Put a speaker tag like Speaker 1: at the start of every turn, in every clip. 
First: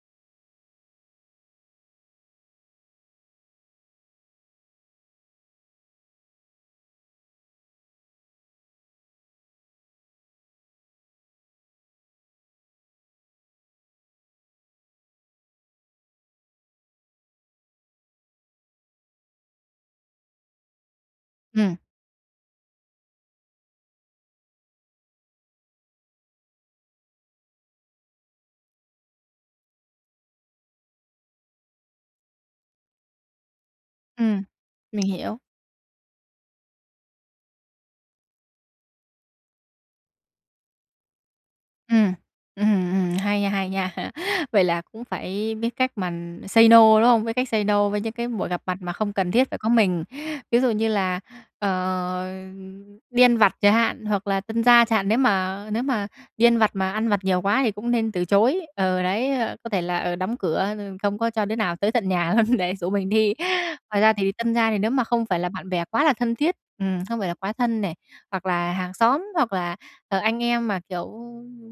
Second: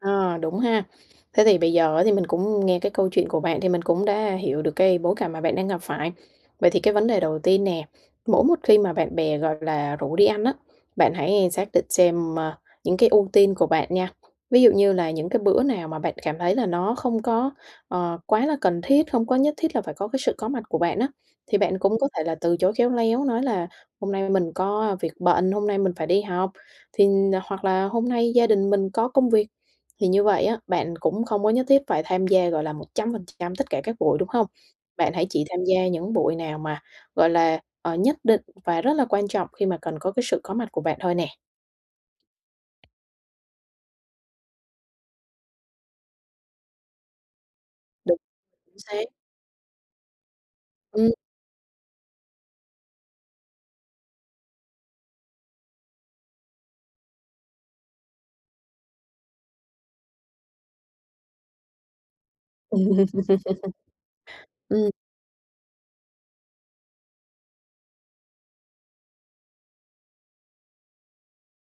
Speaker 1: À, đúng ha. Thế thì bây giờ á, thì mình cũng nghe cái câu chuyện của bạn thì mình cũng đã hiểu được cái bối cảnh mà bạn đang gặp phải. Vậy thì cái vấn đề đầu tiên nè, mỗi một khi mà bạn bè, gọi là, rủ đi ăn á, bạn hãy xác định xem, ơ, những cái ưu tiên của bạn nha. Ví dụ như là những cái bữa nào mà bạn cảm thấy là nó không có, ờ, quá là cần thiết, không có nhất thiết là phải có cái sự có mặt của bạn á, thì
Speaker 2: Ừm.
Speaker 1: bạn cũng có thể là từ chối khéo léo nói là "Hôm nay mình có việc bận, hôm nay mình phải đi học." Thì hoặc là "Hôm nay gia đình mình có công việc." Thì như vậy á, bạn cũng không có nhất thiết phải tham gia, gọi là, 100% tất cả các buổi, đúng
Speaker 2: Ừm,
Speaker 1: hông?
Speaker 2: mình
Speaker 1: Bạn hãy
Speaker 2: hiểu.
Speaker 1: chỉ tham gia những buổi nào mà, gọi là, ờ, nhất định và rất là quan trọng khi mà cần có cái sự có mặt của bạn thôi nè.
Speaker 2: Ừm, ừm, ừm, hay nha, hay nha. Vậy là cũng phải biết cách mà say no, đúng không? Biết cách say no với những
Speaker 1: Đúng,
Speaker 2: cái buổi gặp
Speaker 1: chính
Speaker 2: mặt mà
Speaker 1: xác.
Speaker 2: không cần thiết phải có mình. Ví dụ như
Speaker 1: Ừm.
Speaker 2: là, ờ, đi ăn vặt chẳng hạn hoặc là tân gia chẳng hạn, nếu mà nếu mà đi ăn vặt mà ăn vặt nhiều quá thì cũng nên từ chối. Ừ, đấy, có thể là, ờ, đóng cửa rồi không có cho đứa nào tới tận nhà luôn để rủ mình đi. Ngoài ra thì tân gia thì
Speaker 1: Ừm.
Speaker 2: nếu mà không phải là bạn bè quá là thân thiết, ừm, không phải là quá thân này, hoặc là hàng xóm, hoặc là, ờ, anh em, mà kiểu,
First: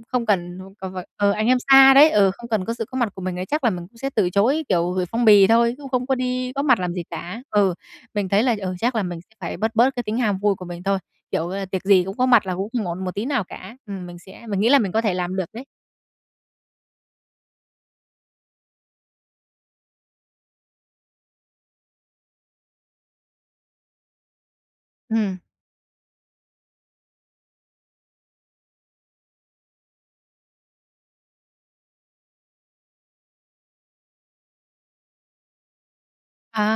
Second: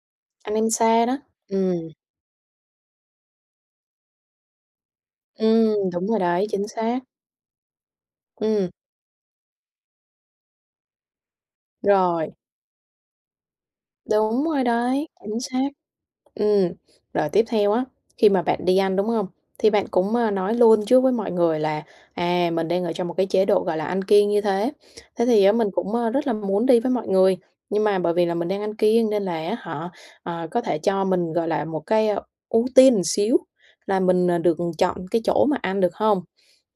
Speaker 2: không
Speaker 1: Anh
Speaker 2: cần,
Speaker 1: em
Speaker 2: ờ, c
Speaker 1: xa
Speaker 2: phải
Speaker 1: đó,
Speaker 2: ờ, anh em
Speaker 1: ừm.
Speaker 2: xa đấy, ừ, không cần có sự có mặt của mình ấy, chắc là mình cũng sẽ từ chối, kiểu, gửi phong bì thôi,
Speaker 1: Ừm,
Speaker 2: chứ không
Speaker 1: đúng
Speaker 2: có
Speaker 1: rồi đấy,
Speaker 2: đi góp
Speaker 1: chính
Speaker 2: mặt làm
Speaker 1: xác.
Speaker 2: gì cả. Ừ, mình thấy là,
Speaker 1: Ừm.
Speaker 2: ừ, chắc là mình sẽ phải bớt bớt cái tính ham vui của mình thôi. Kiểu, à, tiệc gì cũng có
Speaker 1: Rồi.
Speaker 2: mặt là cũng không ổn một tí nào cả. Ừm, mình sẽ
Speaker 1: Đúng
Speaker 2: mình
Speaker 1: rồi
Speaker 2: nghĩ là mình có
Speaker 1: đấy,
Speaker 2: thể làm
Speaker 1: chính
Speaker 2: được đấy.
Speaker 1: xác. Ừm, rồi tiếp theo á, khi mà bạn đi ăn, đúng hông? Thì bạn cũng, a, nói luôn trước với mọi người là, à, mình đang ở trong một cái chế độ, gọi là, ăn kiêng như thế. Thế
Speaker 2: Ừm.
Speaker 1: thì á, mình cũng rất là muốn đi với mọi người, nhưng mà bởi vì là mình đang ăn kiêng nên là á hả, ờ, có thể cho mình, gọi là, một cái, ơ, ưu tiên xíu là mình, à, được chọn cái chỗ mà ăn được hông?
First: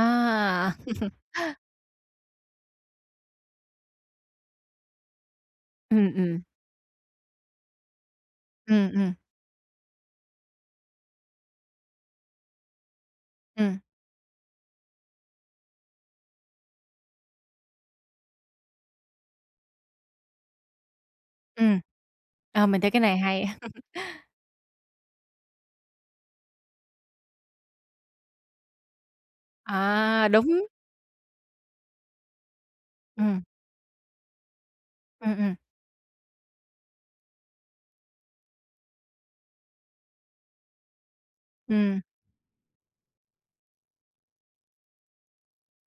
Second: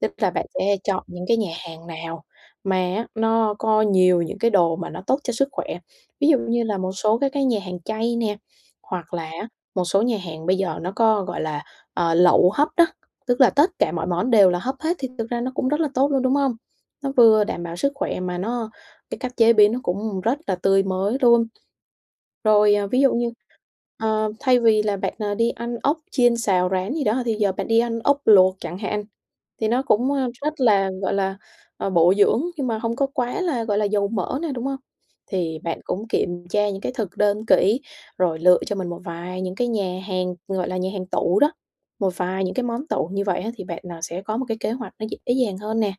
Speaker 1: Tức là bạn sẽ chọn những cái nhà hàng nào mà á, nó có nhiều những cái đồ mà nó tốt cho sức khỏe.
Speaker 2: Ừm,
Speaker 1: Ví dụ
Speaker 2: ừm.
Speaker 1: như là một số các cái nhà hàng chay nè,
Speaker 2: Ừm, ừm.
Speaker 1: hoặc là á, một số nhà hàng bây giờ nó có, gọi là, ờ, lẩu hấp đó. Tức là tất
Speaker 2: Ừm.
Speaker 1: cả mọi món đều là hấp hết thì thực ra nó cũng rất là tốt luôn, đúng hông? Nó vừa đảm bảo sức khỏe mà nó cái cách chế biến nó cũng rất là tươi mới luôn.
Speaker 2: Ừm. Ờ,
Speaker 1: Rồi,
Speaker 2: mình
Speaker 1: ờ,
Speaker 2: thấy cái
Speaker 1: ví dụ
Speaker 2: này
Speaker 1: như,
Speaker 2: hay.
Speaker 1: ờ, thay vì là bạn, ờ, đi ăn ốc chiên xào rán gì đó, thì giờ bạn đi ăn ốc luộc chẳng hạn. Thì nó cũng,
Speaker 2: À,
Speaker 1: ơ, rất
Speaker 2: đúng.
Speaker 1: là, gọi là, ờ, bổ dưỡng nhưng mà không có quá
Speaker 2: Ừm.
Speaker 1: là, gọi là, dầu mỡ nè, đúng hông?
Speaker 2: Ừm, ừm.
Speaker 1: Thì bạn cũng kiểm tra những cái thực đơn kỹ rồi lựa cho mình một vài những cái nhà hàng, gọi là, nhà hàng tủ đó.
Speaker 2: Ừm.
Speaker 1: Một vài những cái món tủ như vậy á, thì bạn, ờ, sẽ có một cái kế hoạch nó dễ dàng hơn nè.